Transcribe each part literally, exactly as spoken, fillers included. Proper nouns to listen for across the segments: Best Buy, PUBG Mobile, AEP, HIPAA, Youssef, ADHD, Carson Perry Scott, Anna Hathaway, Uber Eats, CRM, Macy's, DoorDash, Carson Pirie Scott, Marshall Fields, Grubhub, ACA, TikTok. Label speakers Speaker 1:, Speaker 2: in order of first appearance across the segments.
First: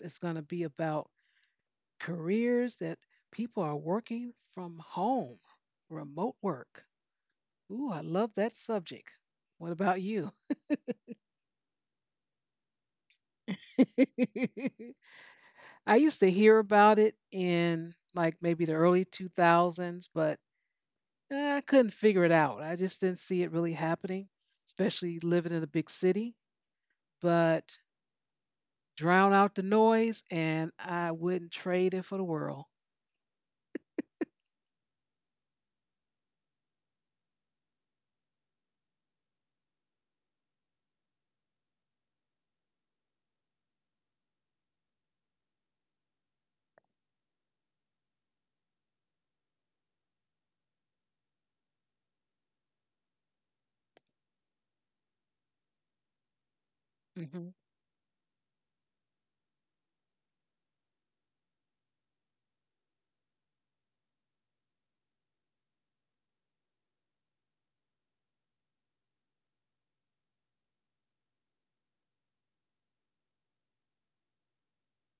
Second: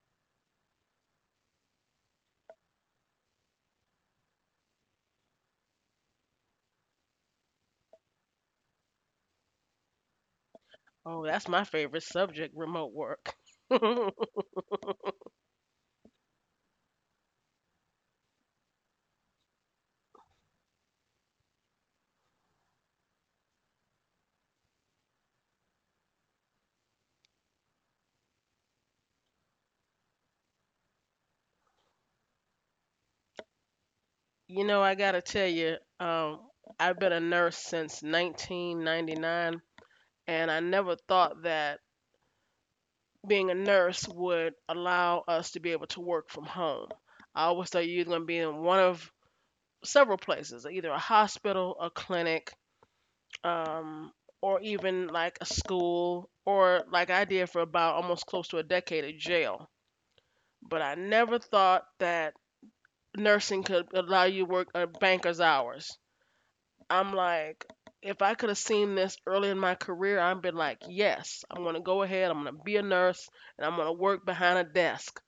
Speaker 1: is going to be about careers that people are working from home, remote work. Ooh, I love that subject. What about you?
Speaker 2: Oh, that's my favorite subject, remote work.
Speaker 1: I used to hear about it in like maybe the early two thousands, but eh, I couldn't figure it out. I just didn't see it really happening, especially living in a big city. But drown out the noise, and I wouldn't trade it for the world.
Speaker 2: You know, I gotta tell you, um, I've been a nurse since nineteen ninety-nine, and I never thought that being a nurse would allow us to be able to work from home. I always thought you were gonna be in one of several places, either a hospital, a clinic, um, or even like a school, or like I did for
Speaker 1: Mhm.
Speaker 2: about almost close to a decade, a jail. But I never thought that nursing could allow you to work a banker's hours. I'm like, if I could have seen this early in my career, I've been like, yes, I'm going to go ahead, I'm going to be a nurse, and I'm going to work behind a desk.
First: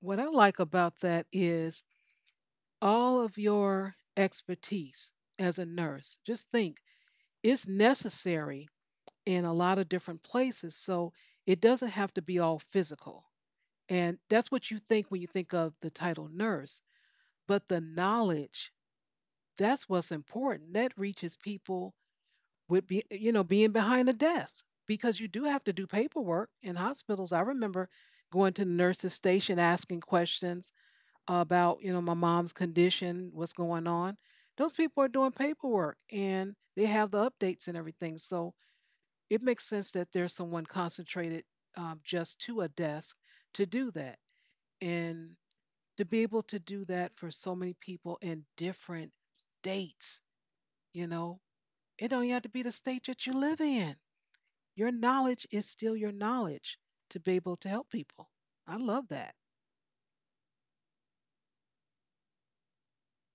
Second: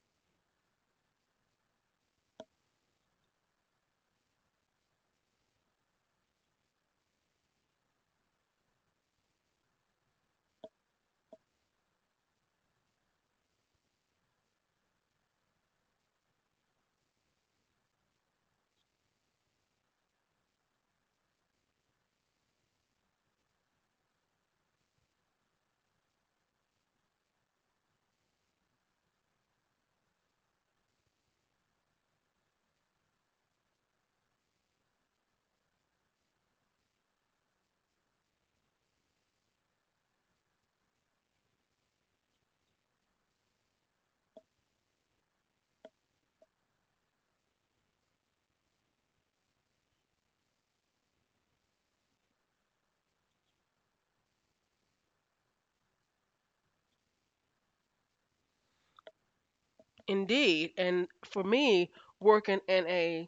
Speaker 1: What I like about that is all of your expertise as a nurse. Just think, it's necessary in a lot of different places, so it doesn't have to be all physical. And that's what you think when you think of the title nurse. But the knowledge, that's what's important. That reaches people with be, you know, being behind a desk because you do have to do paperwork in hospitals. I remember going to the nurse's station asking questions about, you know, my mom's condition, what's going on. Those people are doing paperwork and they have the updates and everything. So it makes sense that there's someone concentrated um, just to a desk to do that. And to be able to do that for so many people in different states, you know, it don't have to be the state that you live in. Your knowledge is still your knowledge to be able to help people. I love that.
Speaker 2: Indeed, and for me, working in a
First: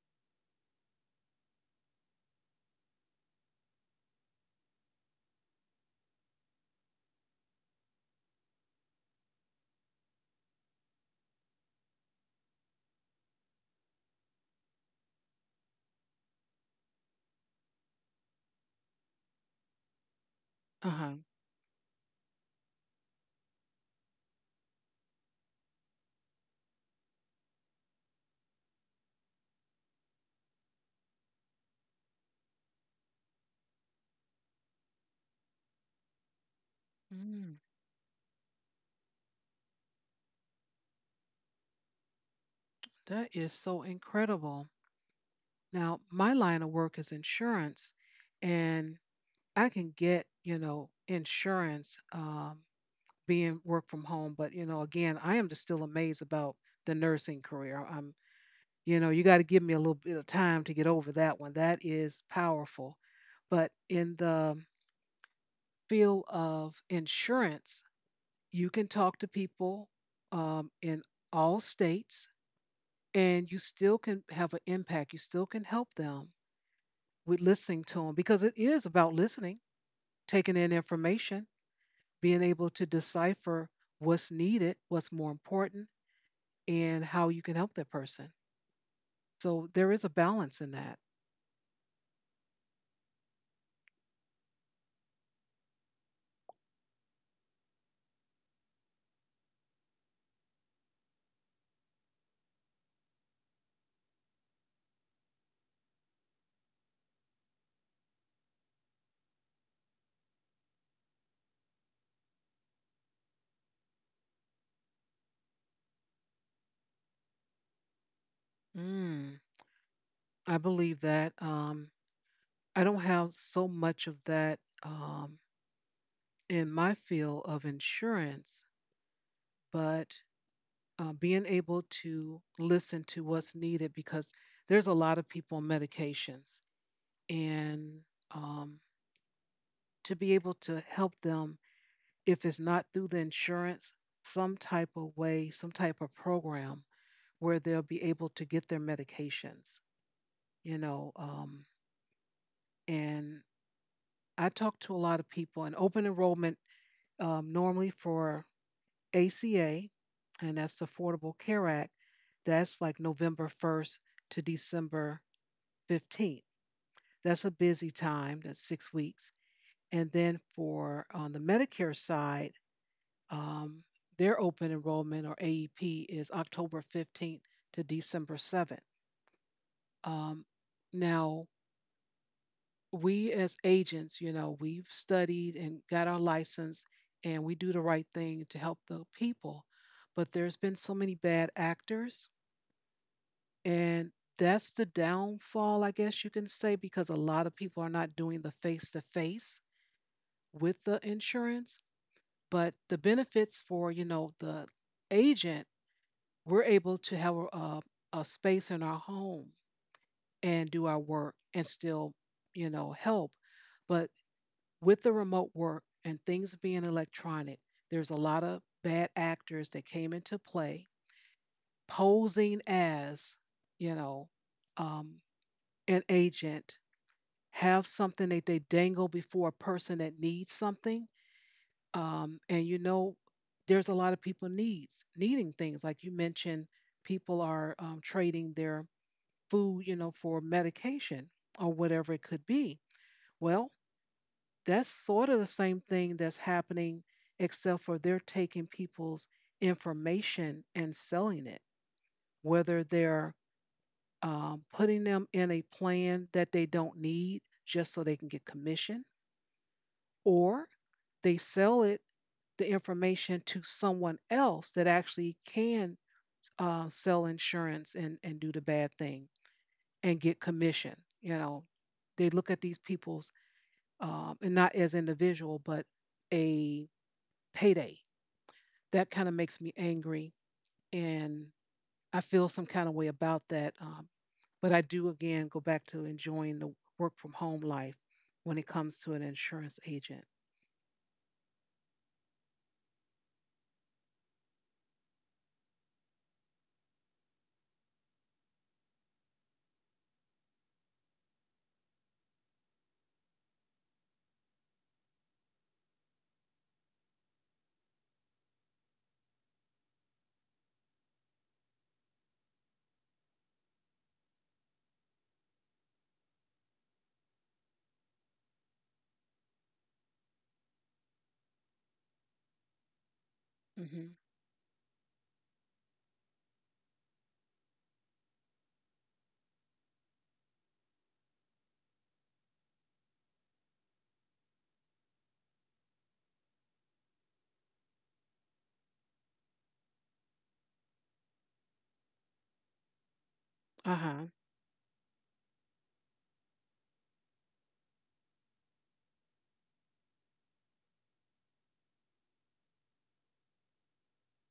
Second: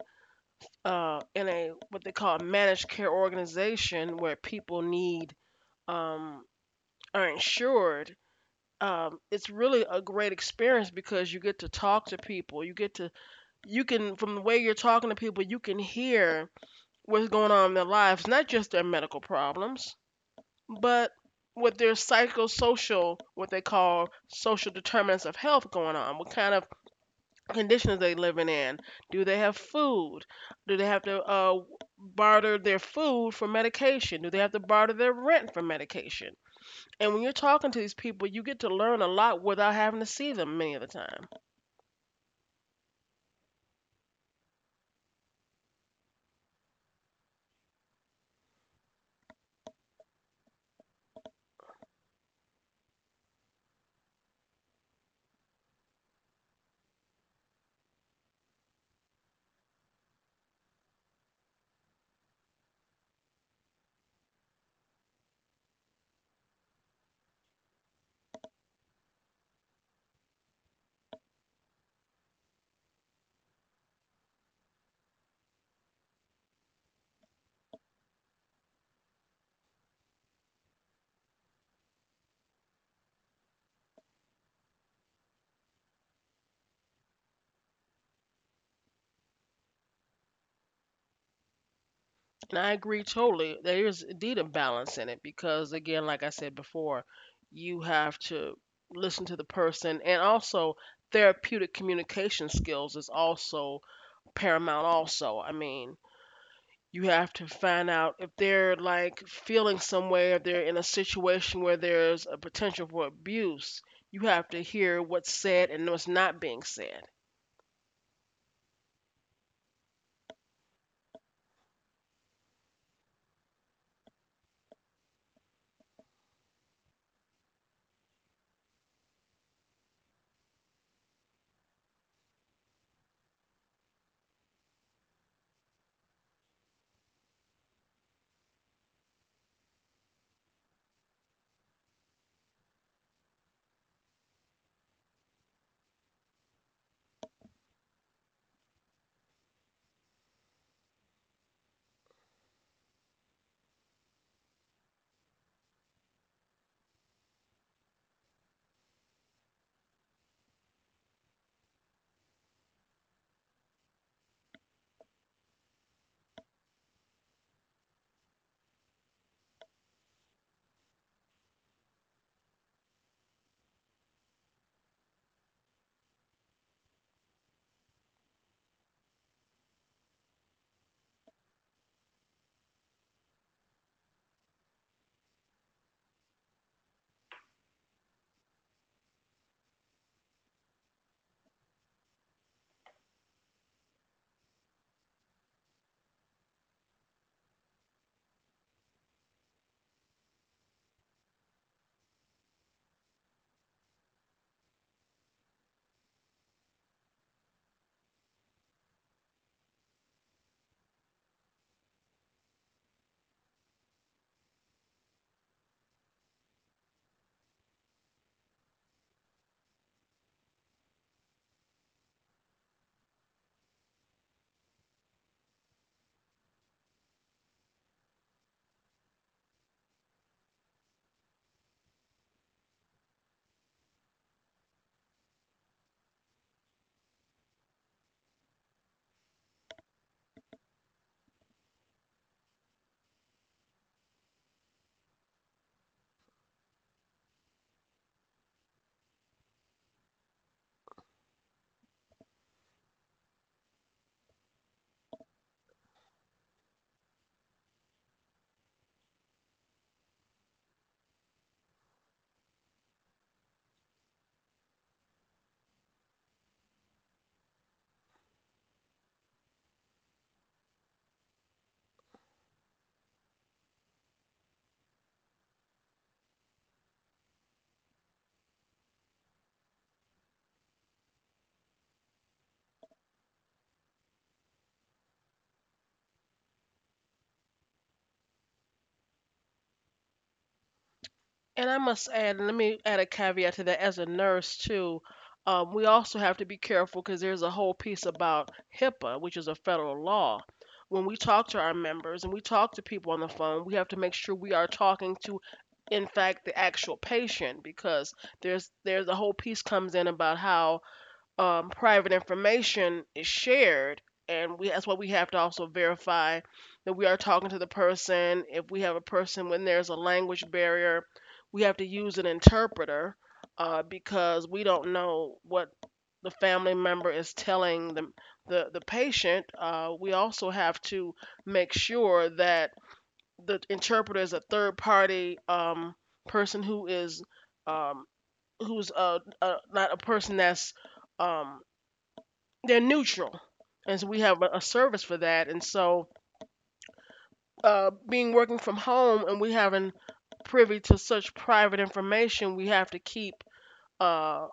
Speaker 2: uh, in a what they call a managed care organization where people need um, are insured, um, it's really a great experience because you get to talk to people, you get to you can from the way you're talking to people, you can hear what's going on in their lives, not just their medical problems,
Speaker 1: Uh
Speaker 2: but
Speaker 1: huh.
Speaker 2: with their psychosocial, what they call social determinants of health going on, what kind of conditions they living in. Do they have food? Do they have to uh, barter their food for medication? Do they have to barter their rent for medication? And when you're
Speaker 1: Mm.
Speaker 2: talking to these people, you get to learn a lot without having to see them many of the time.
Speaker 1: That is so incredible. Now, my line of work is insurance, and I can get, you know, insurance um, being work from home. But, you know, again, I am just still amazed about the nursing career. I'm You know, you got to give me a little bit of time to get over that one. That is powerful. But in the field of insurance, you can talk to people um, in all states and you still can have an impact. You still can help them with listening to them because it is about listening, taking in information, being able to decipher what's needed, what's more important, and how you can help that person. So there is a balance in that.
Speaker 2: And I agree totally. There is indeed a balance in it because, again, like I said before, you have to listen to the person, and also therapeutic communication skills is also paramount. Also, I mean, you have to find out if they're like feeling some way, if they're in a situation where there's a potential for abuse. You have to hear what's said and what's not being said.
Speaker 1: Mm. I believe that um, I don't have so much of that um, in my field of insurance, but uh, being able to listen to what's needed because there's a lot of people on medications, and um, to be able to help them if it's not through the insurance, some type of way, some type of program where they'll be able to get their medications, you know, um, and I talk to a lot of people, and open enrollment um, normally for A C A, and that's the Affordable Care Act, that's like November first to December fifteenth. That's a busy time, that's six weeks. And then for on the Medicare side, um, their open enrollment or A E P is October fifteenth to December seventh. Um, now, we as agents, you know, we've studied and got our license and we do the right thing to help the people. But there's been so many bad actors, and that's the downfall, I guess you can say, because a lot of people are not doing the face to face with the insurance. But the benefits for, you know, the agent, we're able to have a, a space in our home and do our work and still, you know, help. But with the remote work and things being electronic, there's a lot of bad actors that came into play posing as, you know, um, an agent, have something that they dangle before a person that needs something. Um, and you know, there's a lot of people needs needing things like you mentioned. People are um, trading their food, you know, for medication or whatever it could be. Well, That's sort of the same thing that's happening, except for they're taking people's information and selling it, whether they're um, putting them in a plan that they don't need just so they can get commission, or they sell it, the information to someone else that actually can uh, sell insurance and, and do the bad thing and get commission. You know, they look at these people's um, and not as individual, but a payday. That kind of makes me angry and i feel some kind of way about that um, but i do again go back to enjoying the work from home life when it comes to an insurance agent.
Speaker 2: And I must add, let me add a caveat to that as a nurse too. Um, we also have to be careful because there's a whole piece about HIPAA, which is a federal law. When we talk to our members and we talk to people on the phone, we have to make sure we are talking to, in fact, the actual patient because there's there's a whole piece comes in about how um, private information is shared, and we that's why we have to also verify that we are talking to the person. If we have a person when there's a language barrier, we have to use an interpreter uh,
Speaker 1: Hmm.
Speaker 2: because we don't know what the family member is telling the the, the patient. Uh, we also have to make sure that the interpreter is a third party um, person who is um, who's uh, uh, not a person that's um, they're neutral, and so we
Speaker 1: Uh-huh.
Speaker 2: have a, a service for that. And so, uh, being working from home and we having privy to such private information, we have to keep uh,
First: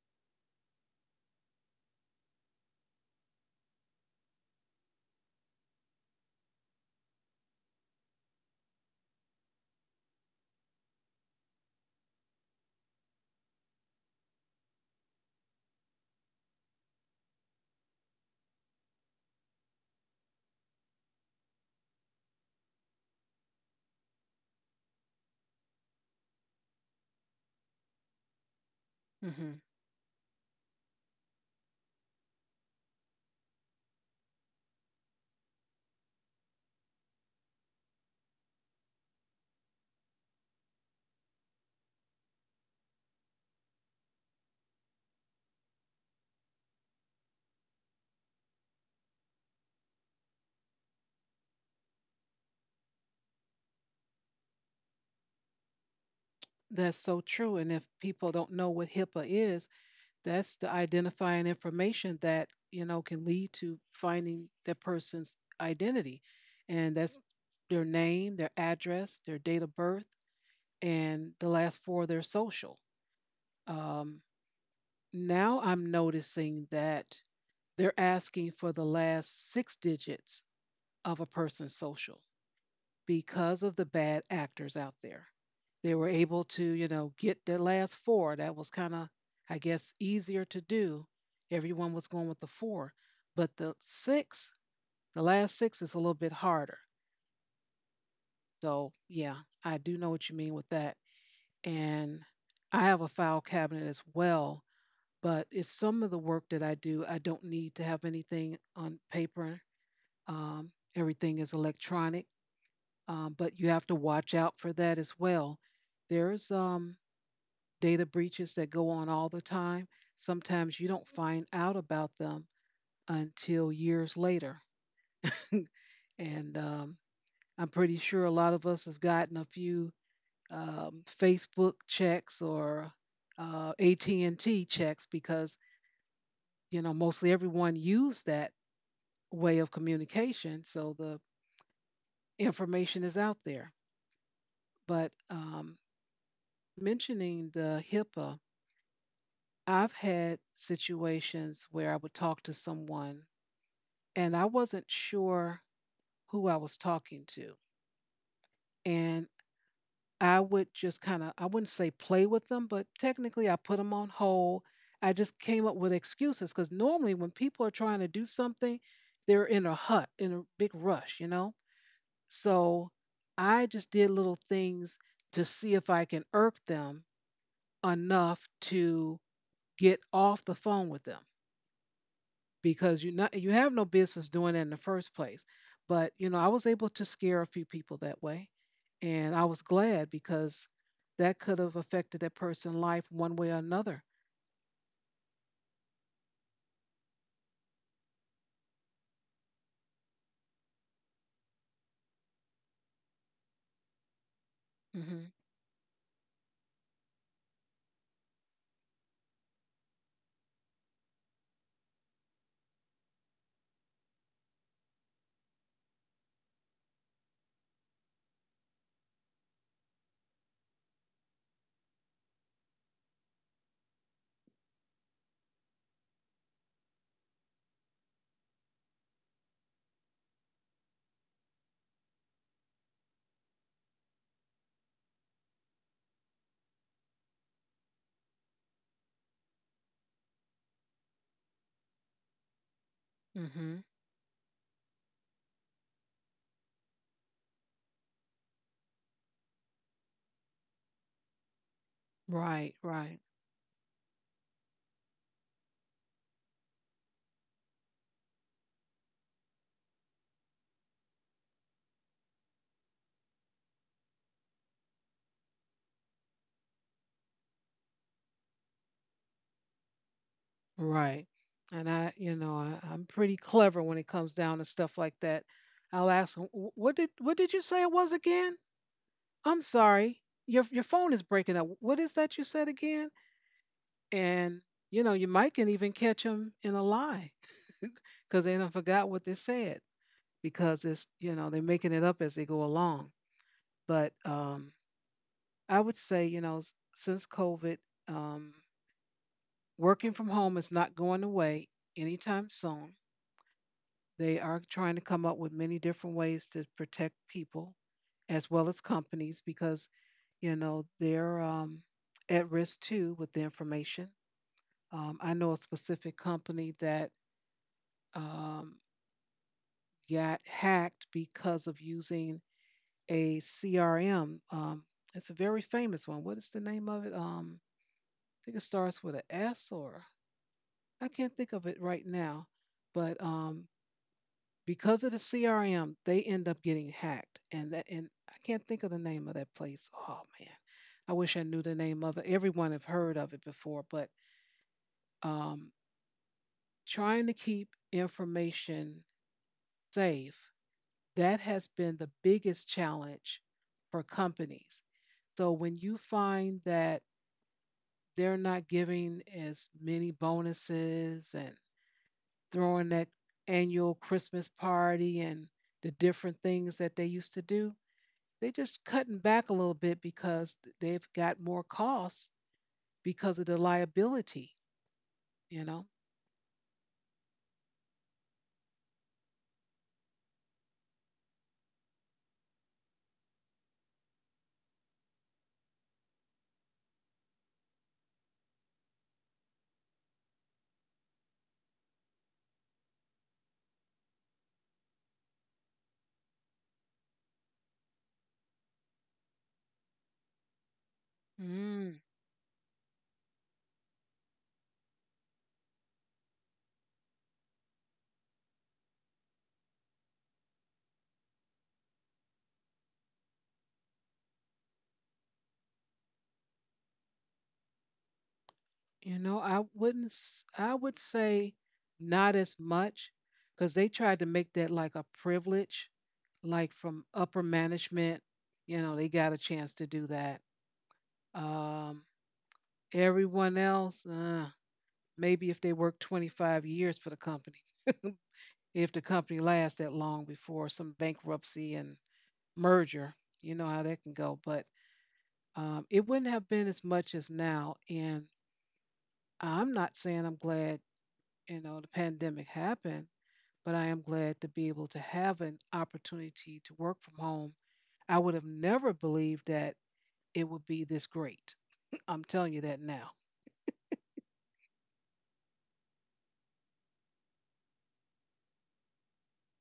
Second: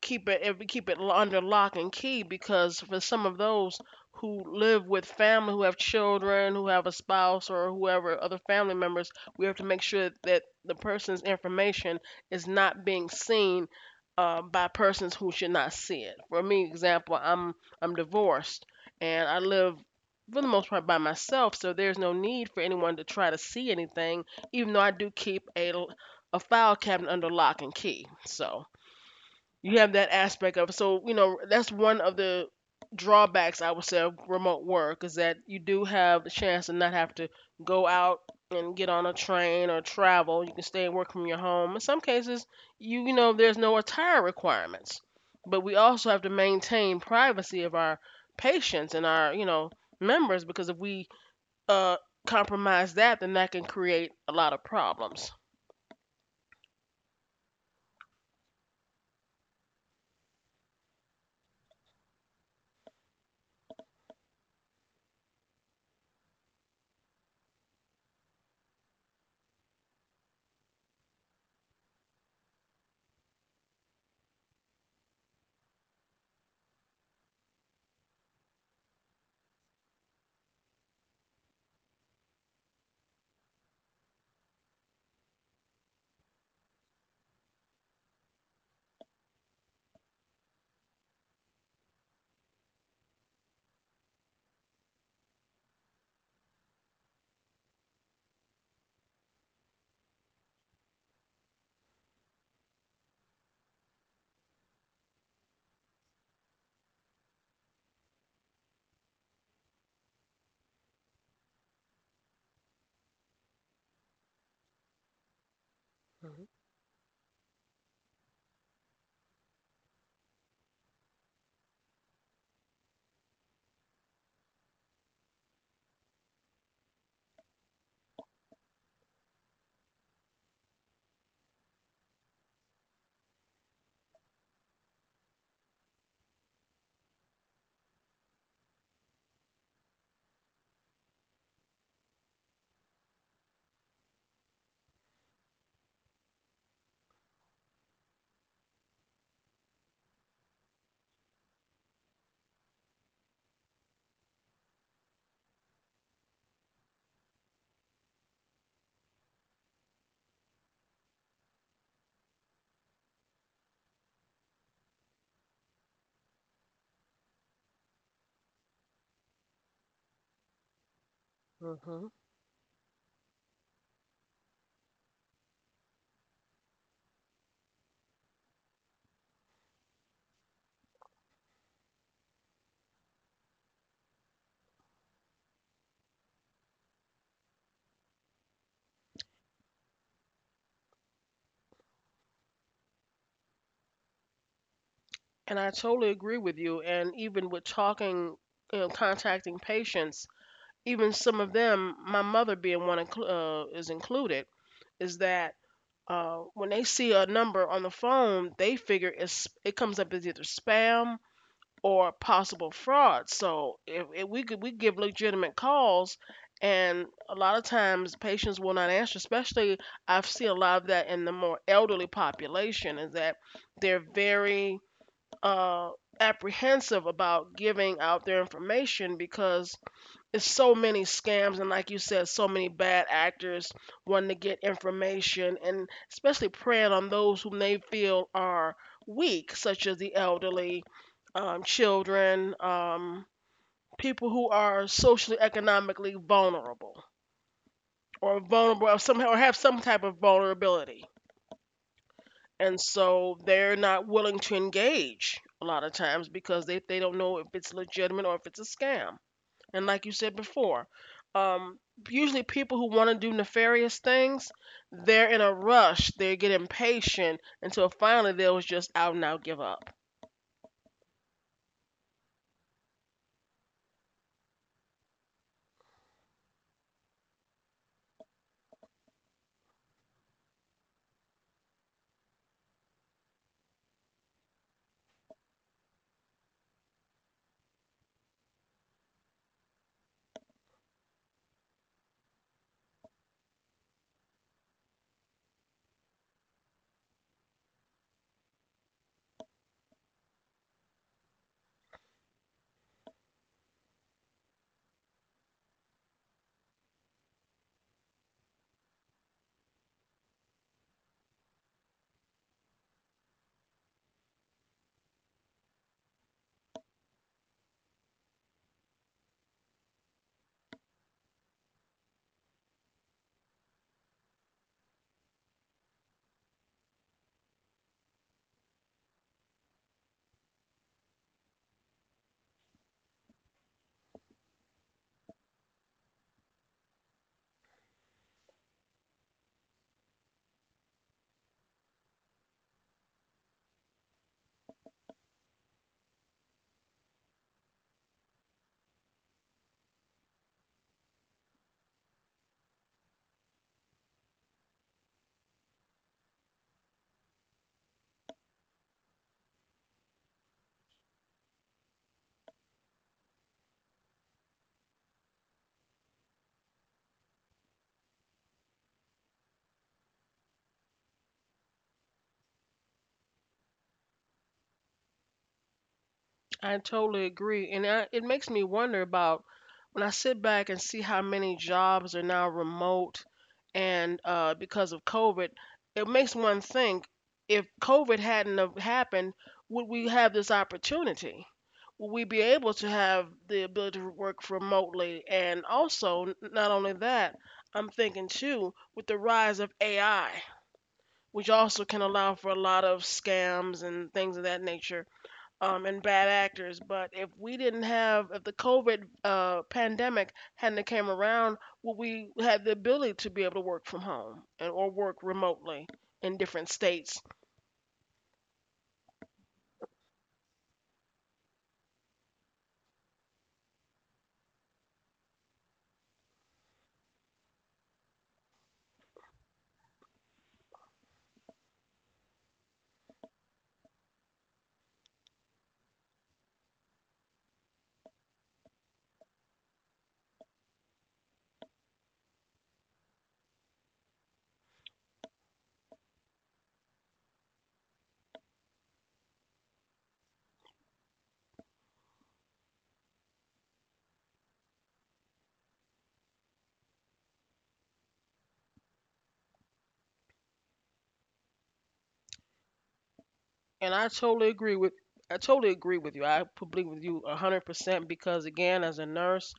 Speaker 2: keep it if we keep it lo- under lock and key because for some of those who live with family who have children who have a spouse or whoever other family members we have to make sure that the person's information is not being seen uh, by persons who should not see it. For me example, i'm i'm divorced and I live for the most part by myself, so there's no need for anyone to try to see anything, even though I do keep a l- a file cabinet under lock and key. So
Speaker 1: Hmm.
Speaker 2: you have that aspect of. So you know, that's one of the drawbacks I would say of remote work, is that you do have the chance to not have to go out and get on a train or travel. You can stay and work from your home. In some cases you you know there's no attire requirements, but we also have to maintain privacy of our patients and our, you know, members, because if we uh compromise that, then that can create a lot of problems.
Speaker 1: that's so true, and if people don't know what hipaa is, that's the identifying information that, you know, can lead to finding that person's identity. And that's their name, their address, their date of birth, and the last four of their social. Um, Now I'm noticing that they're asking for the last six digits of a person's social because of the bad actors out there. They were able to, you know, get the last four. That was kind of, I guess, easier to do. Everyone was going with the four, but the six, the last six is a little bit harder. So, yeah, I do know what you mean with that. And I have a file cabinet as well, but it's some of the work that I do, I don't need to have anything on paper. Um, everything is electronic, um, but you have to watch out for that as well. There's um, data breaches that go on all the time. Sometimes you don't find out about them until years later. And um, I'm pretty sure a lot of us have gotten a few um, Facebook checks or uh, A T and T checks because you know mostly everyone used that way of communication. So the information is out there. But um, mentioning the HIPAA, I've had situations where I would talk to someone and I wasn't sure who I was talking to. And I would just kind of, I wouldn't say play with them, but technically I put them on hold. I just came up with excuses because normally when people are trying to do something, they're in a hut, in a big rush, you know?
Speaker 2: Hmm.
Speaker 1: So I just did little things to see if I can irk them enough to get off the phone with them because you not you have no business doing it in the first place. But you know, I was able to scare a few people that way, and I was glad because that could have affected that person's life one way or another.
Speaker 2: And I totally agree with you. And even with talking, you know, contacting patients, even some of them, my mother being one inclu- uh, is included, is
Speaker 1: Mhm.
Speaker 2: that uh, when they see a number on the phone, they figure it's it comes up as either spam or possible fraud. So if, if we could, we give legitimate calls, and a lot of times patients will not answer. Especially I've seen a lot of that in the more elderly population, is that they're very uh, apprehensive about giving out their information because it's so many scams, and like you said, so many bad actors wanting to get information and especially preying on those whom they feel are weak, such as the elderly, um, children, um,
Speaker 1: Mhm.
Speaker 2: people who are socially economically vulnerable or vulnerable or somehow or have some type of vulnerability.
Speaker 1: Right.
Speaker 2: And
Speaker 1: Right.
Speaker 2: so they're not willing to engage a lot of times because they, they don't know if it's legitimate or if it's a scam. And like you said before, um, usually people who want to do nefarious things, they're in a rush, they get impatient until finally they'll just out and out give up.
Speaker 1: Right. And I, you know, I, I'm pretty clever when it comes down to stuff like that. I'll ask them, "What did what did you say it was again? I'm sorry. Your your phone is breaking up. What is that you said again?" And you know, you might can even catch them in a lie because they done forgot what they said because it's, you know, they're making it up as they go along. But um, I would say, you know, s- since COVID, um, working from home is not going away anytime soon. They are trying to come up with many different ways to protect people as well as companies because, you know, they're um, at risk too with the information. Um, I know a specific company that um, got hacked because of using a C R M. Um, it's a very famous one. What is the name of it? Um, I think it starts with an S, or I can't think of it right now, but um, because of the C R M, they end up getting hacked. And that and I can't think of the name of that place. Oh man. I wish I knew the name of it. Everyone have heard of it before, but um trying to keep information safe, that has been the biggest challenge for companies. So when you find that they're not giving as many bonuses and throwing that annual Christmas party and the different things that they used to do, they're just cutting back a little bit because th- they've got more costs because of the liability, you know.
Speaker 2: I totally agree. And I, it makes me wonder about when I sit back and see how many jobs are now remote, and uh, because of COVID, it makes one think, if COVID hadn't have happened, would we have this opportunity? Would we be able to have the ability to work remotely? And also, n- not only that, I'm thinking too, with the rise of A I, which also
Speaker 1: Mm.
Speaker 2: can allow for a lot of scams and things of that nature, um, and bad actors. But if we didn't have, if the COVID uh, pandemic hadn't came around, would we had the ability to be able to work from home and or work remotely in different states?
Speaker 1: You know, i wouldn't, s- i would say not as much because they tried to make that like a privilege, like from upper management. You know, they got a chance to do that. um Everyone else, uh, maybe if they work twenty-five years for the company, if the company lasts that long before some bankruptcy and merger. You know how that can go, but um, it wouldn't have been as much as now. And I'm not saying I'm glad, you know, the pandemic happened, but I am glad to be able to have an opportunity to work from home. I would have never believed that it would be this great. I'm telling you that now.
Speaker 2: And I totally agree with. I totally agree with you. I agree with you one hundred percent because again, as a nurse,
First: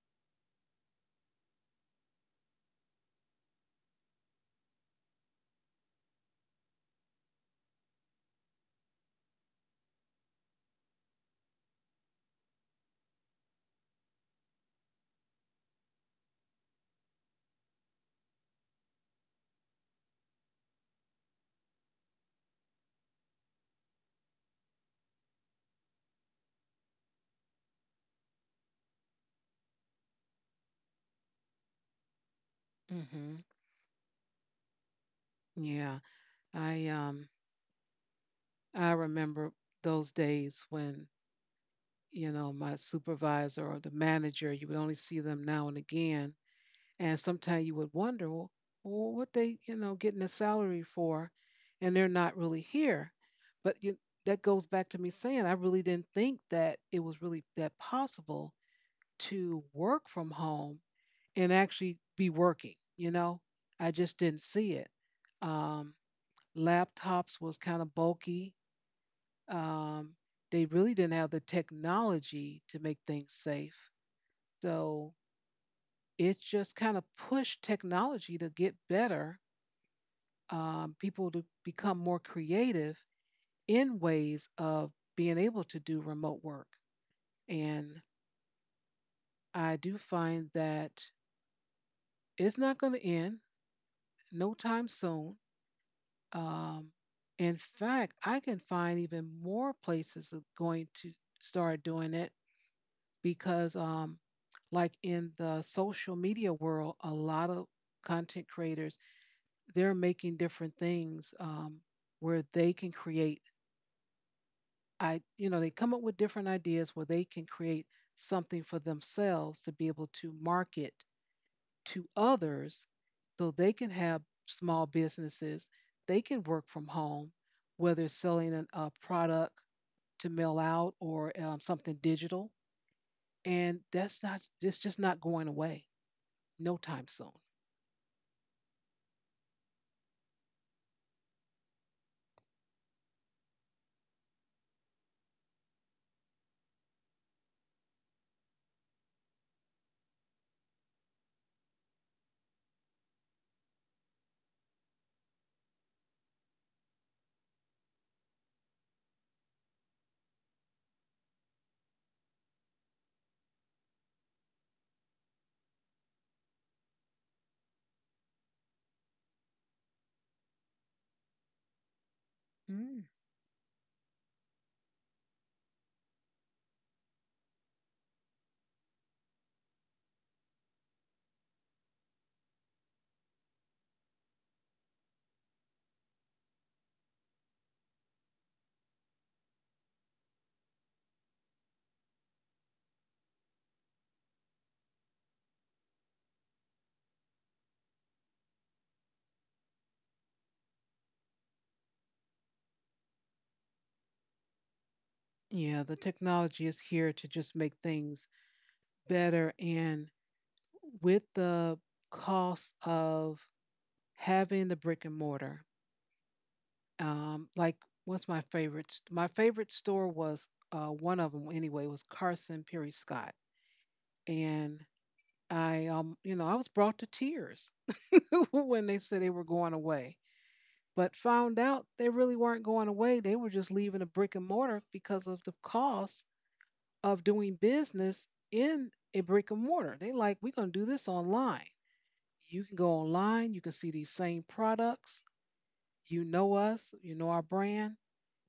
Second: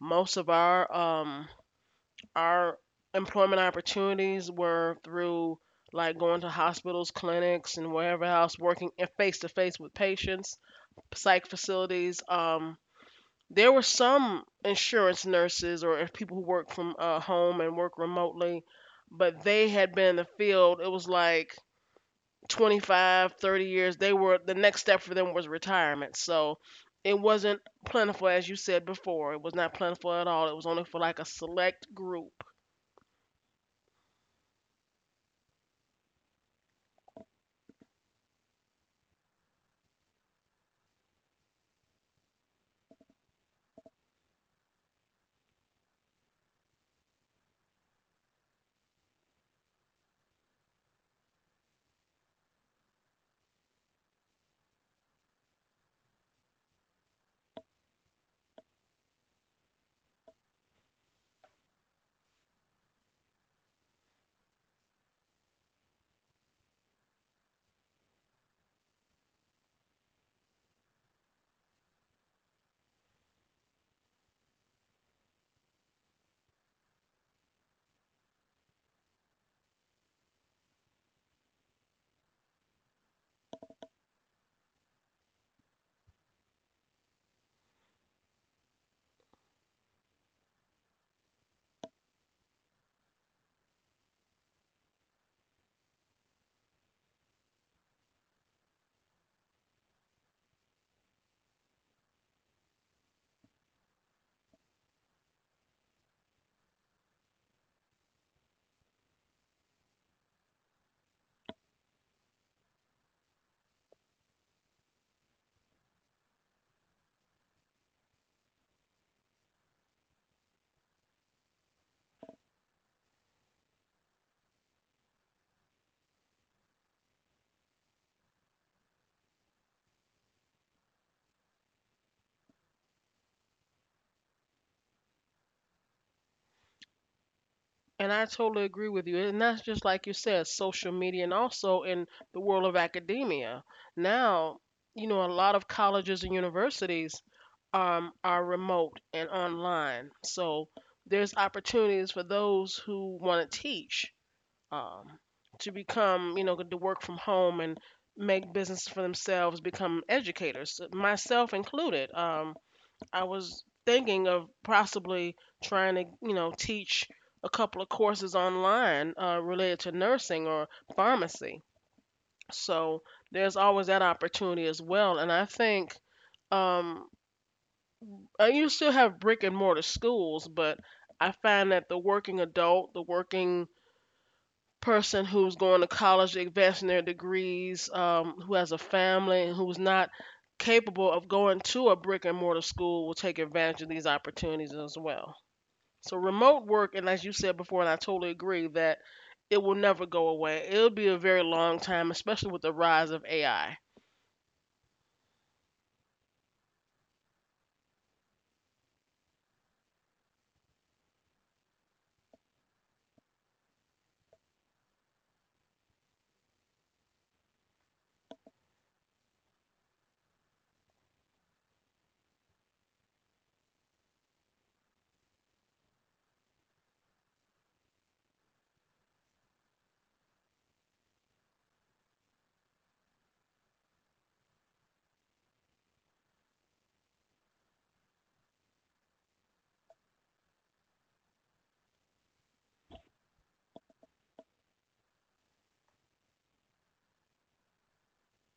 Speaker 2: most of our um our employment opportunities were through like going to hospitals, clinics, and wherever else, working face to face with patients, psych facilities. um, There were some insurance nurses or people who work from uh, home and work remotely, but they had been in the field. It was like twenty five, thirty years. They were the next step for them was retirement. So it wasn't plentiful, as you said before. It was not plentiful at all. It was only for like a select group.
Speaker 1: Mm-hmm. Yeah, I um I remember those days when, you know, my supervisor or the manager, you would only see them now and again. And sometimes you would wonder, well, well, what they, you know, getting a salary for, and they're not really here. But you, that goes back to me saying I really didn't think that it was really that possible to work from home and actually be working. You know, I just didn't see it. Um, Laptops was kind of bulky. Um, they really didn't have the technology to make things safe. So it just kind of pushed technology to get better, um, people to become more creative in ways of being able to do remote work. And I do find that it's not going to end no time soon. Um, in fact, I can find even more places of going to start doing it because, um, like in the social media world, a lot of content creators, they're making different things, um, where they can create, I, you know, they come up with different ideas where they can create something for themselves to be able to market to others so they can have small businesses. They can work from home, whether it's selling an, a product to mail out or, um, something digital. And that's not, it's just not going away no time soon.
Speaker 2: And I totally agree with you. And that's just like you said, social media, and also in the world of academia. Now, you know, a lot of colleges and universities um, are remote and online. So there's opportunities for those who want to teach, um, to become, you know, to work from home and make business for themselves, become educators, myself included. Um, I was thinking of possibly trying to, you know, teach a couple of courses online uh, related to nursing or pharmacy. So
Speaker 1: Mm.
Speaker 2: there's always that opportunity as well. And I think um, uh, you still have brick and mortar schools, but I find that the working adult, the working person who's going to college, advancing their degrees, um, who has a family, and who's not capable of going to a brick and mortar school, will take advantage of these opportunities as well. So, remote work, and as you said before, and I totally agree, that it will never go away. It'll be a very long time, especially with the rise of A I.
Speaker 1: Yeah, the technology is here to just make things better. And with the cost of having the brick and mortar. Um, like what's my favorite? s- My favorite store was, uh, one of them anyway, was Carson Perry Scott, and I um you know I was brought to tears when they said they were going away, but found out they really weren't going away. They were just leaving a brick and mortar because of the cost of doing business in a brick and mortar. They like, we're gonna do this online. You can go online. You can see these same products. You know us. You know our brand,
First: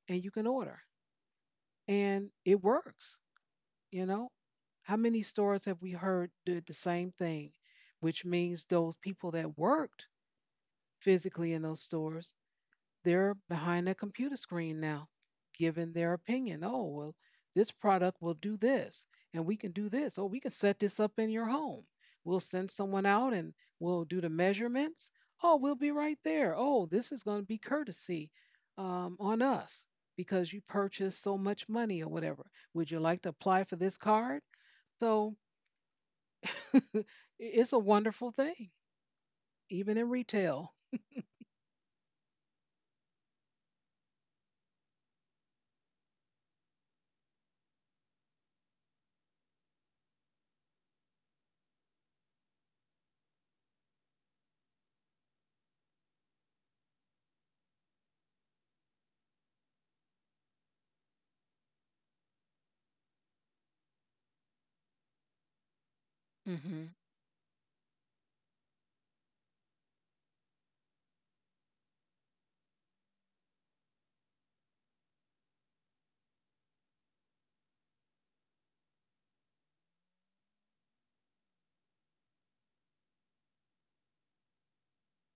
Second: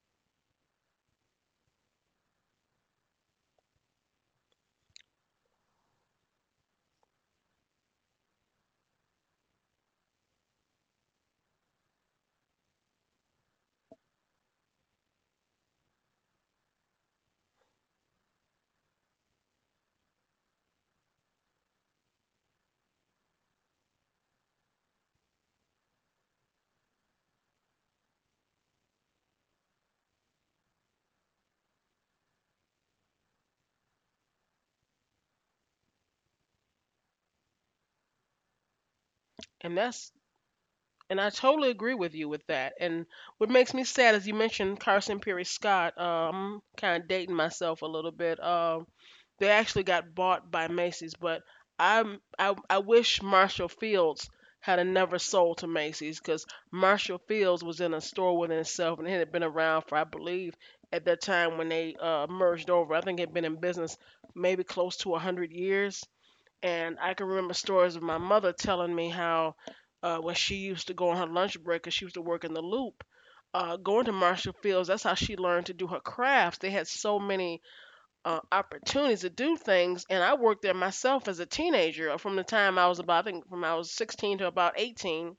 Speaker 1: and you can order, and it works. You know, how many stores have we heard did the same thing, which means those people that worked physically in those stores, they're behind a computer screen now, giving their opinion. Oh, well, this product will do this, and we can do this. Oh, we can set this up in your home. We'll send someone out and we'll do the measurements. Oh, we'll be right there. Oh, this is going to be courtesy, um, on us, because you purchased so much money or whatever. Would you like to apply for this card? So it's a wonderful thing,
Speaker 2: And
Speaker 1: even in
Speaker 2: that's
Speaker 1: retail.
Speaker 2: And I totally agree with you with that. And what makes me sad is you mentioned Carson Perry Scott. Um, kind of dating myself a little bit. Um, they actually got bought by Macy's, but I'm I I wish Marshall Fields had a never sold to Macy's, because Marshall Fields was in a store within itself, and it had been around for I believe at that time when they uh, merged over. I think it had been in business maybe close to a hundred years.
Speaker 1: Mm-hmm.
Speaker 2: And I can remember stories of my mother telling me how uh, when she used to go on her lunch break, break, 'cause she used to work in the loop, uh, going to Marshall Fields, that's how she learned to do her crafts. They had so many uh, opportunities to do things, and I worked there myself as a teenager. uh, From the time I was about, I think, from I was sixteen to about eighteen,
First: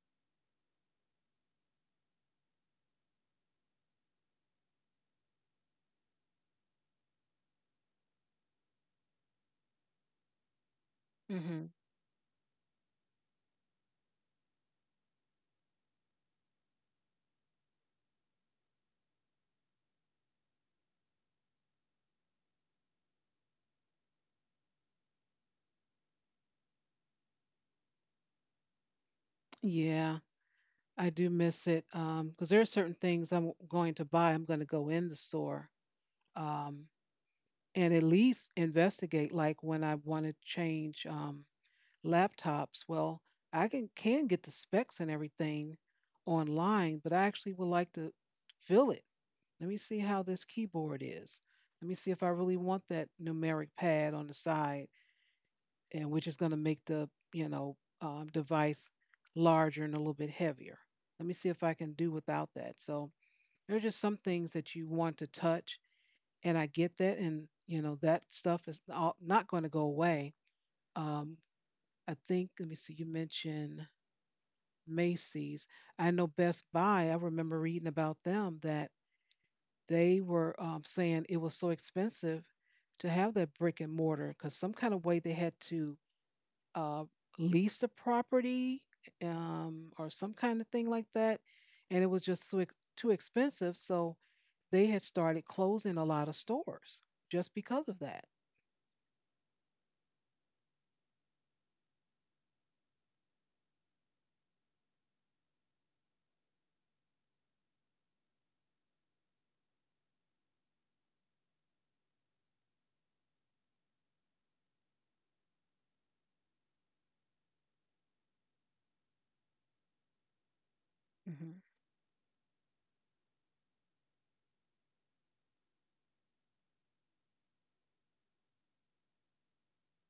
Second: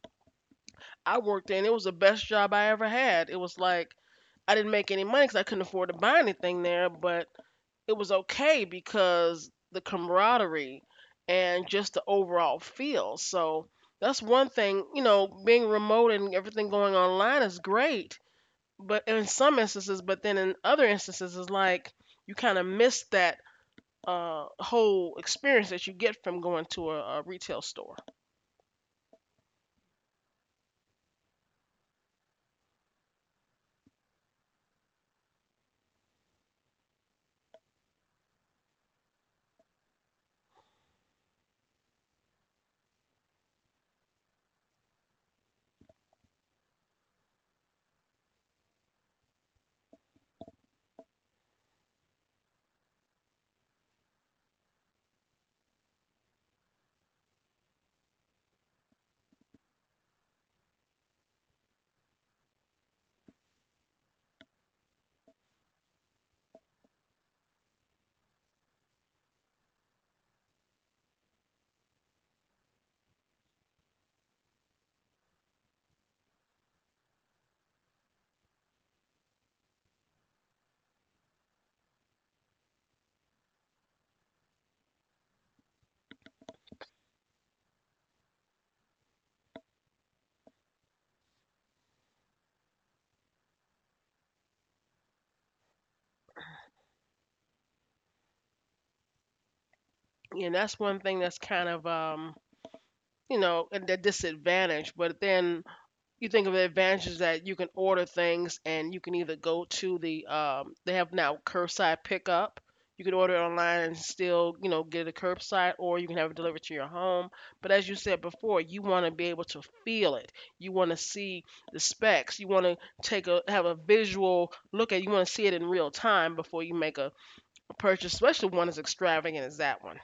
Speaker 2: I worked there, and it was the best job I ever had. It was like I didn't make any money, cause I couldn't afford to buy anything there, but it was okay because the camaraderie
Speaker 1: Mm-hmm.
Speaker 2: and just the overall feel. So that's one thing, you know, being remote and everything going online is great, but in some instances, but then in other instances, it's like you kind of miss that uh, whole experience that you get from going to a, a retail store.
Speaker 1: Yeah. I do miss it because there are certain things I'm going to buy. I'm going to go in the store, um, and at least investigate. Like when I want to change, um, laptops, well, I can can get the specs and everything online, but I actually would like to feel it. Let me see how this keyboard is. Let me see if I really want that numeric pad on the side, and which is going to make the, you know um, device larger and a little bit heavier. Let me see if I can do without that. So there are just some things that you want to touch, and I get that. And you know that stuff is all, not going to go away. Um, I think. Let me see. You mentioned Macy's. I know Best Buy. I remember reading about them that they were, um, saying it was so expensive to have that brick and mortar because some kind of way they had to, uh, lease the property, um, or some kind of thing like that, and it was just so ex- too expensive. So they had started closing a lot of stores just because of that.
Speaker 2: And that's one thing that's kind of, um, you know, a a disadvantage. But then you think of the advantages that you can order things and you can either go to the um, they have now curbside pickup. You can order it online and still, you know, get it curbside, or you can have it delivered to your home. But as you said before, you want to be able to feel it. You want to see
Speaker 1: Mhm.
Speaker 2: the specs. You want to take a have a visual look at it. You want to see it in real time before you make a purchase, especially one as extravagant as that one.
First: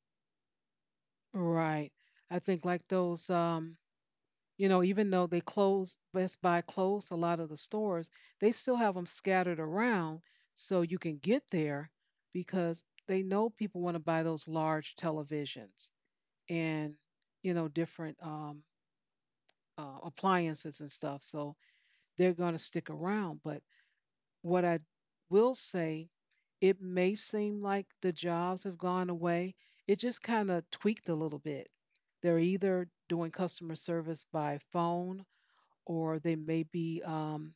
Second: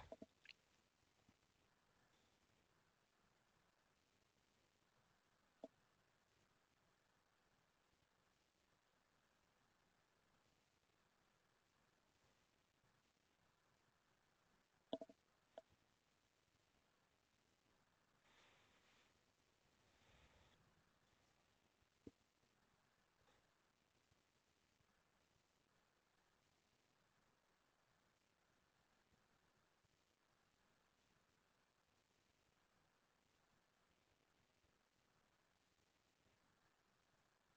Speaker 1: Right. I think like those um you know even though they closed, Best Buy closed a lot of the stores, they still have them scattered around so you can get there because they know people want to buy those large televisions and, you know, different, um uh, appliances and stuff. So they're going to stick around, but what I will say, it may seem like the jobs have gone away. It just kind of tweaked a little bit. They're either doing customer service by phone or they may be, um,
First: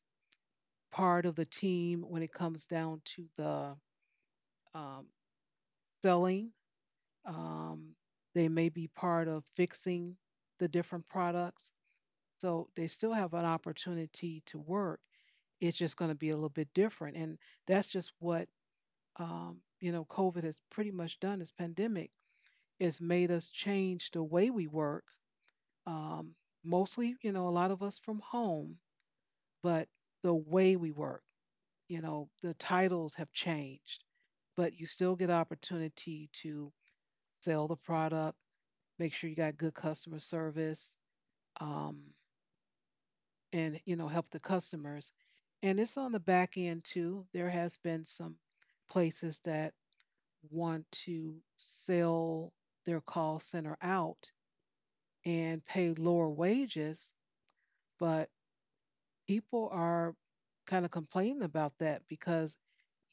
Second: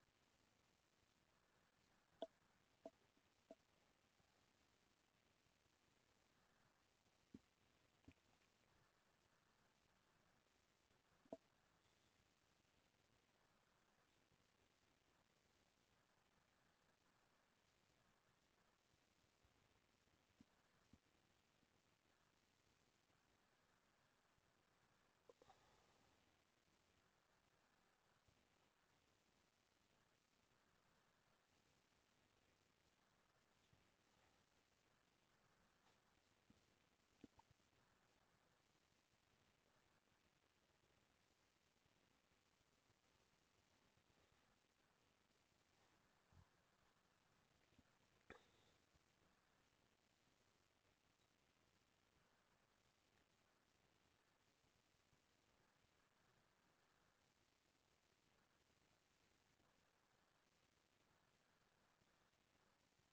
Speaker 1: part of the team when it comes down to the, um, selling. Um, they may be part of fixing the different products. So they still have an opportunity to work. It's just going to be a little bit different. And that's just what, um, you know, COVID has pretty much done, this pandemic. It's made us change the way we work. Um, Mostly, you know, a lot of us from home, but the way we work, you know, the titles have changed, but you still get opportunity to sell the product, make sure you got good customer service, um, and, you know, help the customers. And it's on the back end too. There has been some places that want to sell their call center out and pay lower wages. But people are kind of complaining about that because,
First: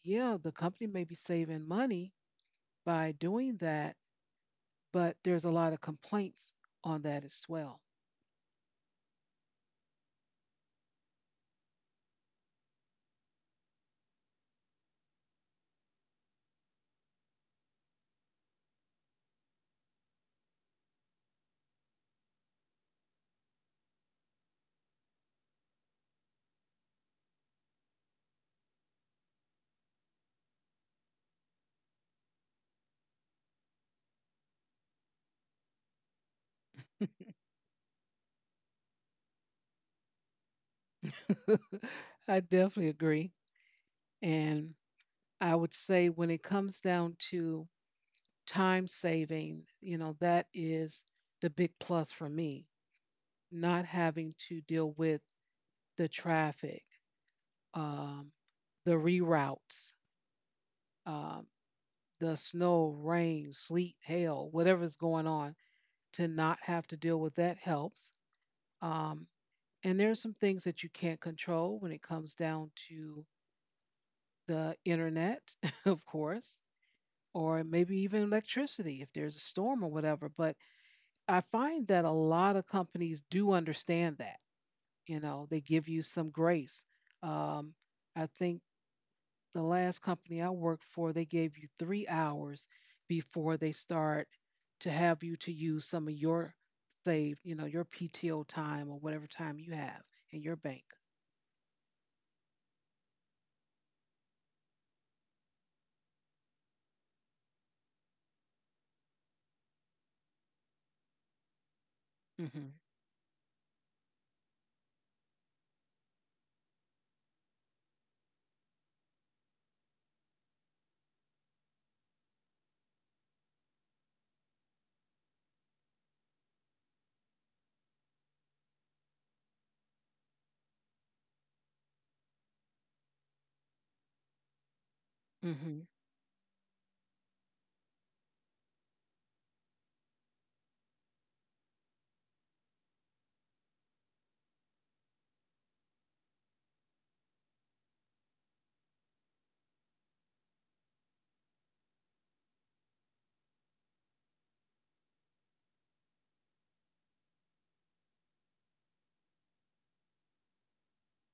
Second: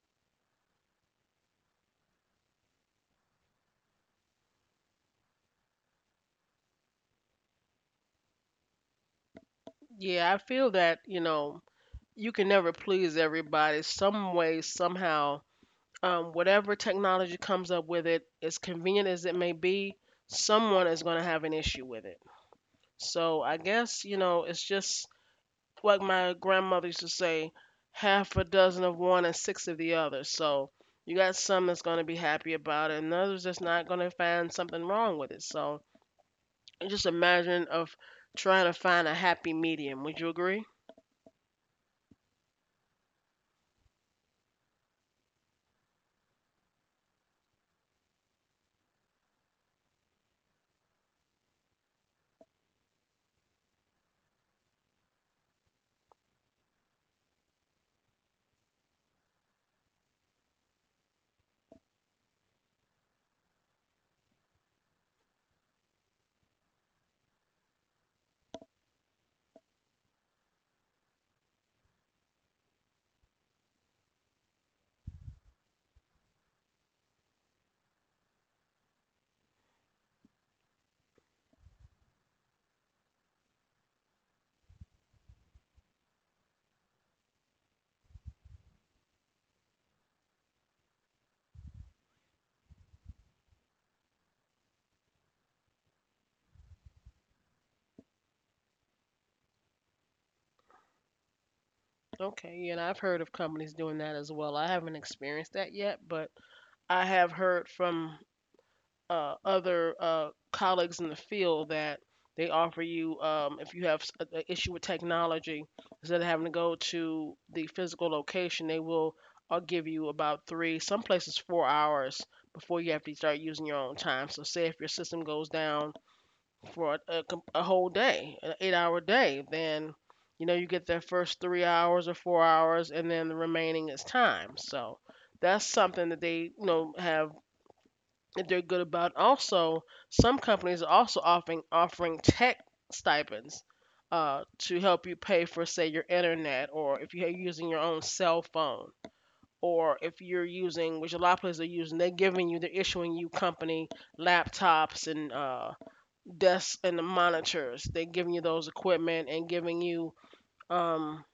Speaker 1: yeah, the company may be saving money by doing that, but there's a lot of complaints on that as well.
Speaker 2: Yeah, I feel that, you know, you can never please everybody. Some way, somehow, um, whatever technology comes up with it, as convenient as it may be, someone is going to have an issue with it. So I guess, you know, it's just like my grandmother used to say, half a dozen of one and six of the other. So you got some that's going to be happy about it, and others that's not going to find something wrong with it. So just imagine of trying to find a happy medium. Would you agree?
Speaker 1: I definitely agree. And I would say when it comes down to time saving, you know, that is the big plus for me, not having to deal with the traffic, um, the reroutes, um, the snow, rain, sleet, hail, whatever's going on, to not have to deal with that helps. Um, and there's some things that you can't control when it comes down to the internet, of course, or maybe even electricity if there's a storm or whatever. But I find that a lot of companies do understand that. You know, they give you some grace. Um, I think the last company I worked for, they gave you three hours before they start to have you to use some of your saved, you know, your P T O time or whatever time you have in your bank.
Speaker 2: Okay, yeah, and I've heard of companies doing that as well. I haven't experienced that yet, but I have heard from uh, other uh, colleagues in the field that they
Speaker 1: Mhm.
Speaker 2: offer you, um, if you have an issue with technology, instead of having to go to the physical location, they will uh, give you about three, some places four hours, before you have to start using your own time. So say if your system goes down for a, a, a whole day, an eight hour day, then you know you get that first three hours or four hours and then the remaining is time. So that's
Speaker 1: Mhm.
Speaker 2: something that they, you know, have if they're good about it. Also, some companies are also offering offering tech stipends uh, to help you pay for, say, your internet, or if you're using your own cell phone, or if you're using, which a lot of places are using, they're giving you, they're issuing you company laptops and uh, desks and the monitors. They're giving you those equipment and giving you um,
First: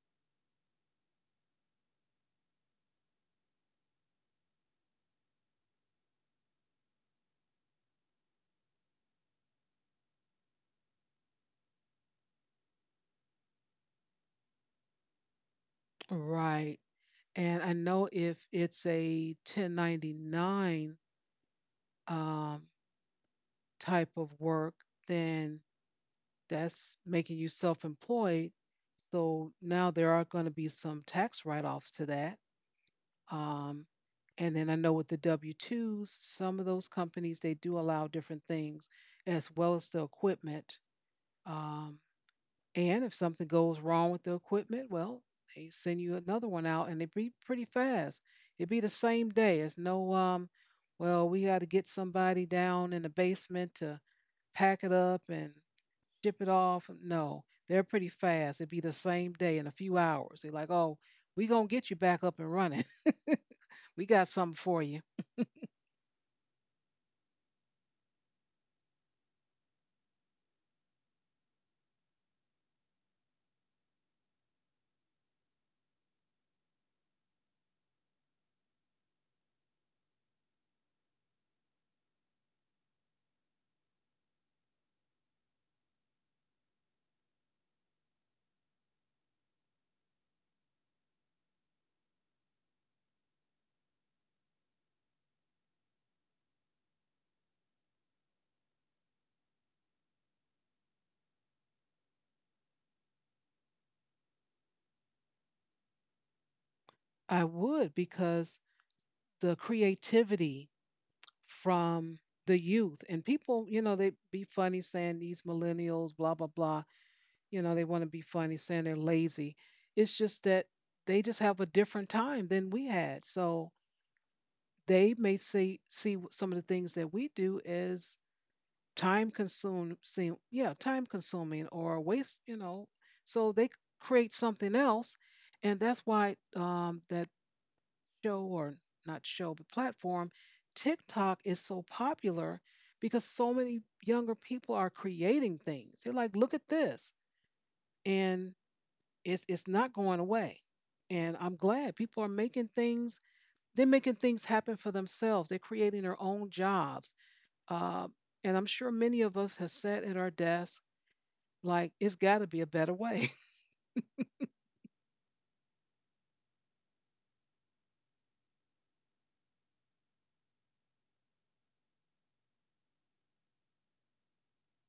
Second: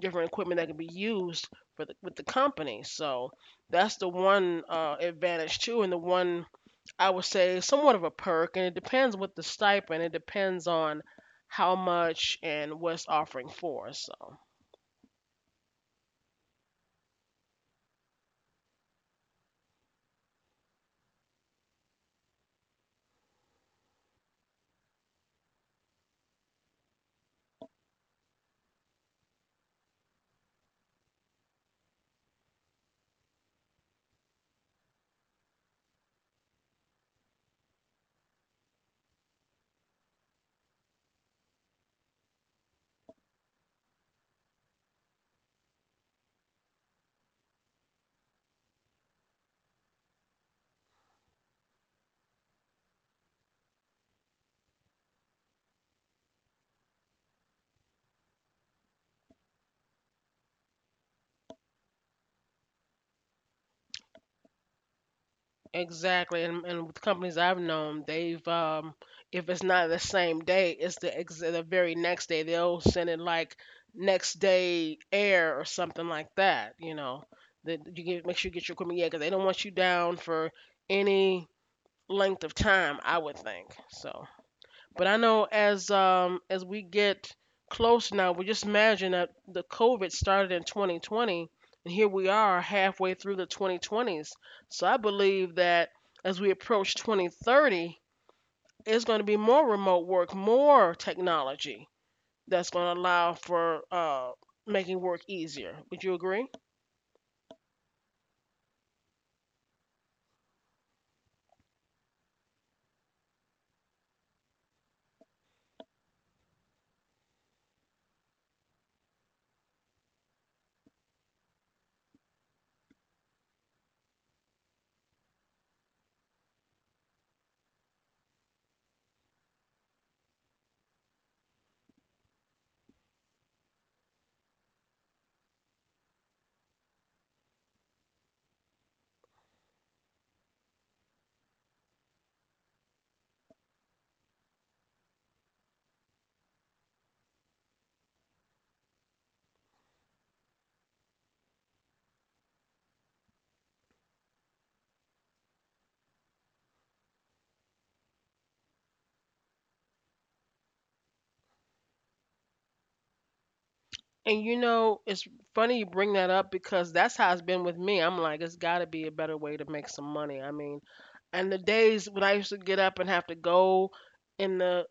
Speaker 2: different equipment that can be used for the, with the company. So that's the one uh, advantage too, and the one I would say somewhat of a perk, and it depends with the stipend. It depends on how much and what's offering for. So
Speaker 1: Right. And I know if it's a ten ninety-nine, um, type of work, then that's making you self employed. So now there are going to be some tax write offs to that. Um, and then I know with the W twos, some of those companies, they do allow different things as well as the equipment. Um, and if something goes wrong with the equipment, well, they send you another one out and it be pretty fast. It'd be the same day. It's no, um, well, we got to get somebody down in the basement to pack it up and ship it off. No, they're pretty fast. It'd be the same day in a few hours. They're like, oh, we going to get you back up and running. We got something for you.
Speaker 2: exactly, and, and with companies I've known, they've um, if it's not the same day, it's the ex- the very next day. They'll send it like next day air or something like that. You know, that you get, make sure you get your equipment, yeah, because they don't want you down for any length of time. I would think so. But I know as um as we get close now, we just imagine that the COVID started in twenty twenty, and here we are halfway through the twenty twenties. So I believe that as we approach twenty thirty, it's going to be more remote work, more technology that's going to allow for uh, making work easier. Would you agree?
Speaker 1: I would, because the creativity from the youth and people, you know, they be funny saying these millennials, blah, blah, blah. You know, they want to be funny saying they're lazy. It's just that they just have a different time than we had. So they may see see some of the things that we do as time consuming, yeah, time consuming or waste, you know. So they create something else, and that's why um, that show, or not show, but platform, TikTok is so popular because so many younger people are creating things. They're like, look at this. And it's it's not going away. And I'm glad people are making things, they're making things happen for themselves. They're creating their own jobs. Uh, and I'm sure many of us have sat at our desk like, it's got to be a better way.
Speaker 2: And you know, it's funny you bring that up because that's how it's been with me. I'm like, it's got to be a better way to make some money. I mean, and the days when I used to get up and have to go in the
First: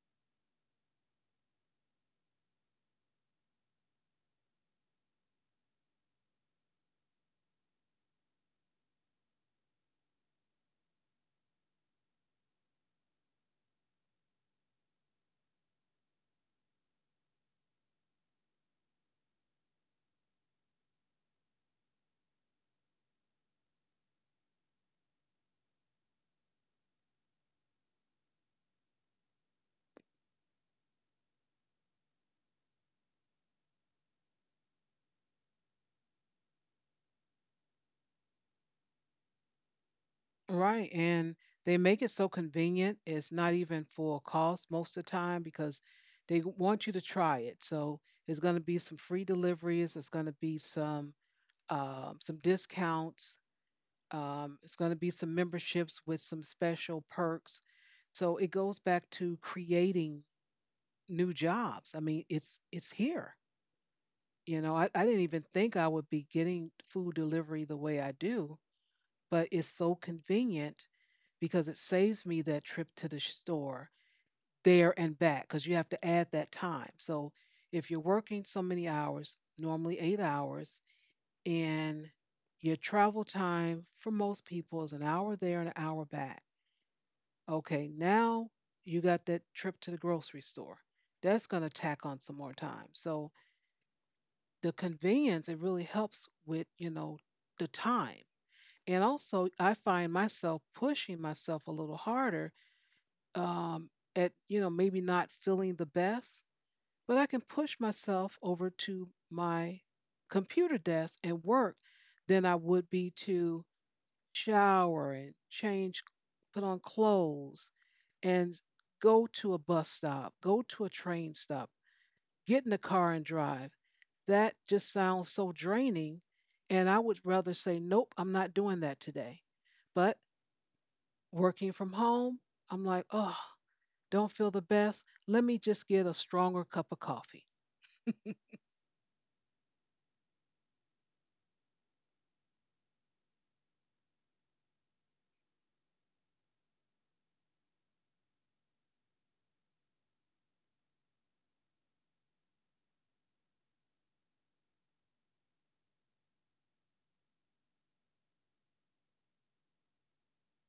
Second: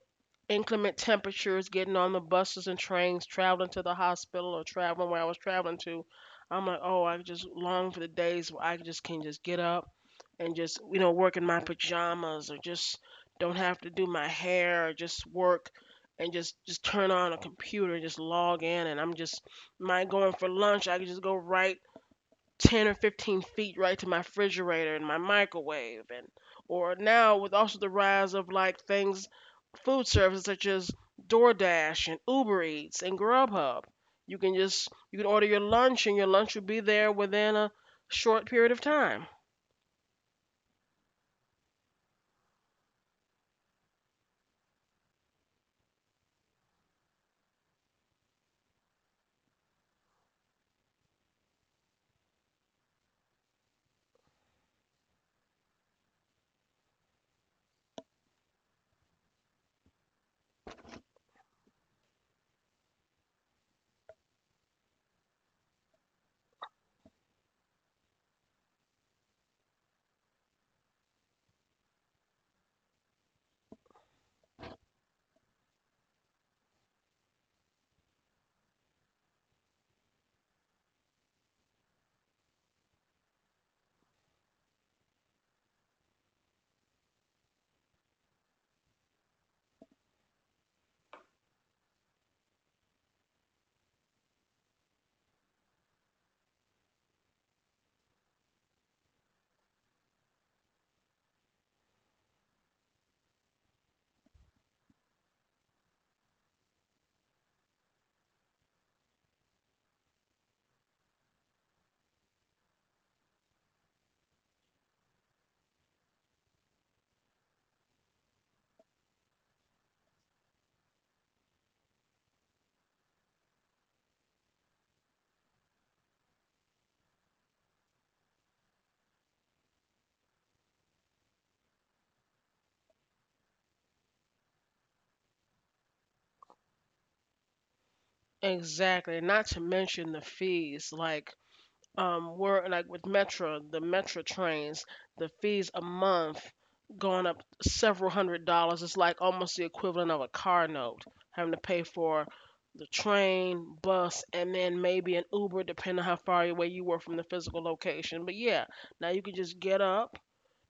Speaker 2: inclement temperatures, getting on the buses and trains, traveling to the hospital or traveling where I was traveling to, I'm like, oh, I just long for the days where I just can just get up and just, you know, work in my pajamas or just don't have to do my hair or just work and just just turn on a computer and just log in and I'm just not going for lunch. I can just go right ten or fifteen feet right to my refrigerator and my microwave, and or now with also the rise of like things, food services such as DoorDash and Uber Eats and Grubhub, you can just, you can order your lunch and your lunch will be there within a short period of time.
Speaker 1: Right. And they make it so convenient. It's not even full cost most of the time because they g- want you to try it. So it's going to be some free deliveries. It's going to be some, um, some discounts. Um, it's going to be some memberships with some special perks. So it goes back to creating new jobs. I mean, it's it's here. You know, I, I didn't even think I would be getting food delivery the way I do, but it's so convenient because it saves me that trip to the store there and back because you have to add that time. So if you're working so many hours, normally eight hours, and your travel time for most people is an hour there and an hour back. Okay, now you got that trip to the grocery store. That's going to tack on some more time. So the convenience, it really helps with, you know, the time. And also, I find myself pushing myself a little harder, um, at, you know, maybe not feeling the best, but I can push myself over to my computer desk and work than I would be to shower and change, put on clothes, and go to a bus stop, go to a train stop, get in the car and drive. That just sounds so draining. And I would rather say, nope, I'm not doing that today. But working from home, I'm like, oh, don't feel the best. Let me just get a stronger cup of coffee.
Speaker 2: Exactly, not to mention the fees like, um were like with Metro, the Metro trains, the fees a month going up several hundred dollars. It's like almost the equivalent of a car note, having to pay for the train, bus, and then maybe an Uber, depending on how far away you were from the physical location. But yeah, now you can just get up,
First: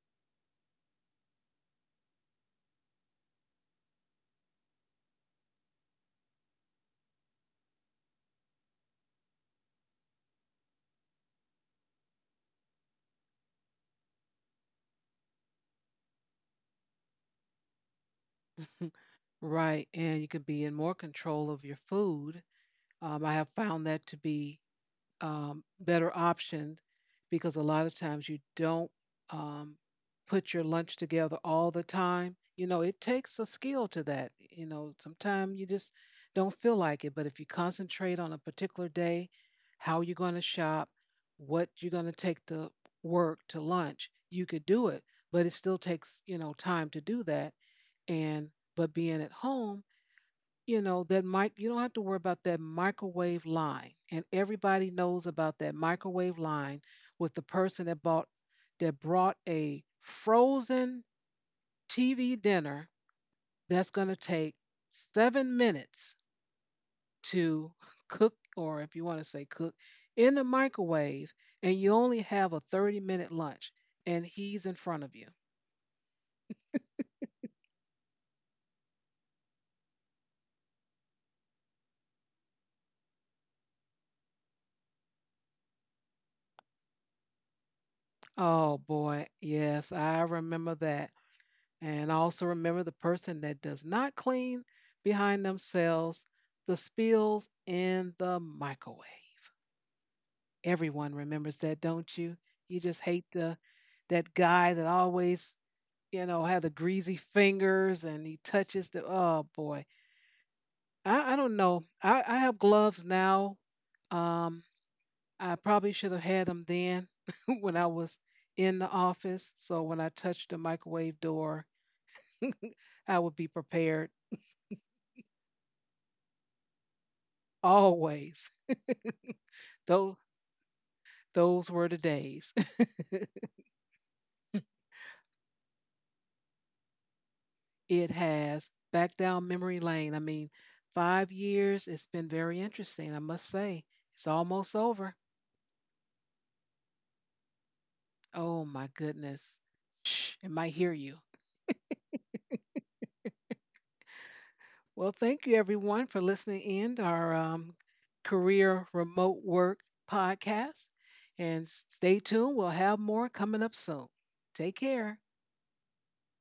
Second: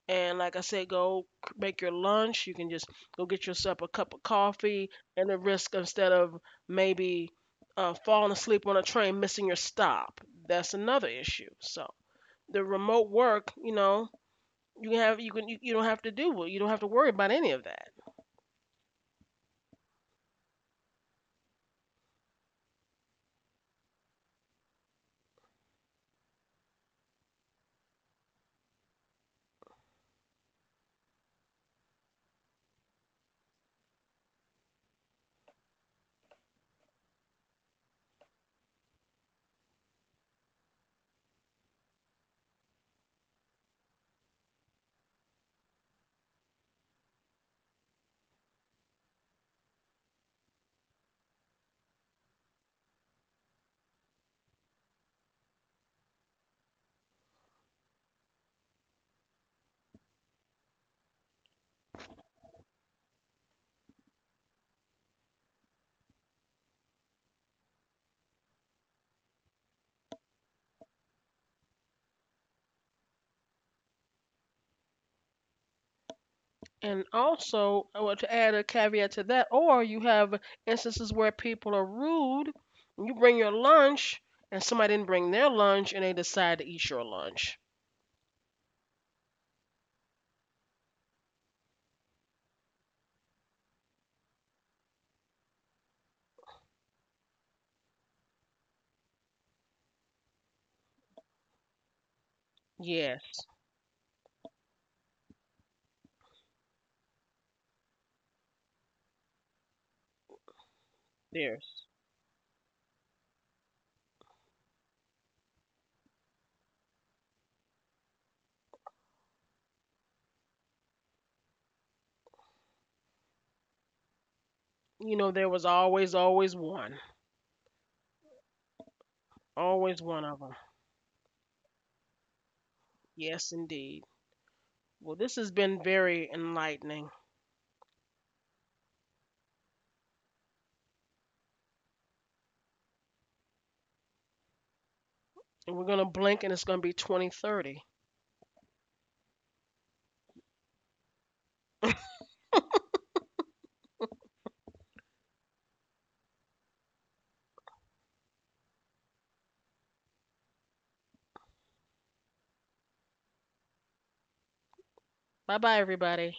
Speaker 2: and like I said, go c- make your lunch. You can just go get yourself a cup of coffee, and the risk instead of maybe uh, falling asleep on a train, missing your stop. That's another issue. So the remote work, you know, you can have, you can, you, you don't have to do it. You don't have to worry about any of that.
Speaker 1: Right. And you can be in more control of your food. Um, I have found that to be, um, better option because a lot of times you don't, um, put your lunch together all the time. You know, it takes a skill to that. You know, sometimes you just don't feel like it. But if you concentrate on a particular day, how you're going to shop, what you're going to take to work to lunch, you could do it. But it still takes, you know, time to do that. And, but being at home, you know that mic you don't have to worry about that microwave line, and everybody knows about that microwave line with the person that bought that brought a frozen tv dinner that's going to take seven minutes to cook, or if you want to say cook, in the microwave, and you only have a thirty minute lunch and he's in front of you.
Speaker 2: And also, I want to add a caveat to that. Or you have instances where people are rude. You bring your lunch, and somebody didn't bring their lunch, and they decide to eat your lunch.
Speaker 1: Oh boy, yes, I remember that. And I also remember the person that does not clean behind themselves, the spills in the microwave. Everyone remembers that, don't you? You just hate
Speaker 2: Yes,
Speaker 1: the, that guy that always, you know, had the greasy fingers and he touches the, oh boy. I, I don't know.
Speaker 2: there's.
Speaker 1: I, I have gloves now. Um, I probably should have had them then when I was in the office. So when I touched the microwave door, I would be prepared
Speaker 2: You know, there was always, always one.
Speaker 1: always.
Speaker 2: Always
Speaker 1: Those,
Speaker 2: one of them.
Speaker 1: those were the days.
Speaker 2: Yes, indeed. Well, this has been very enlightening.
Speaker 1: It has back down memory lane. I mean, five years, it's been very interesting, I must say. It's almost over.
Speaker 2: And we're going to blink and it's going to be twenty thirty.
Speaker 1: Oh my goodness. Shh, it might hear you. Well, thank you everyone for listening in to our, um, Career Remote Work podcast. And stay tuned, we'll have more coming up soon. Take care.
Speaker 2: Bye bye, everybody.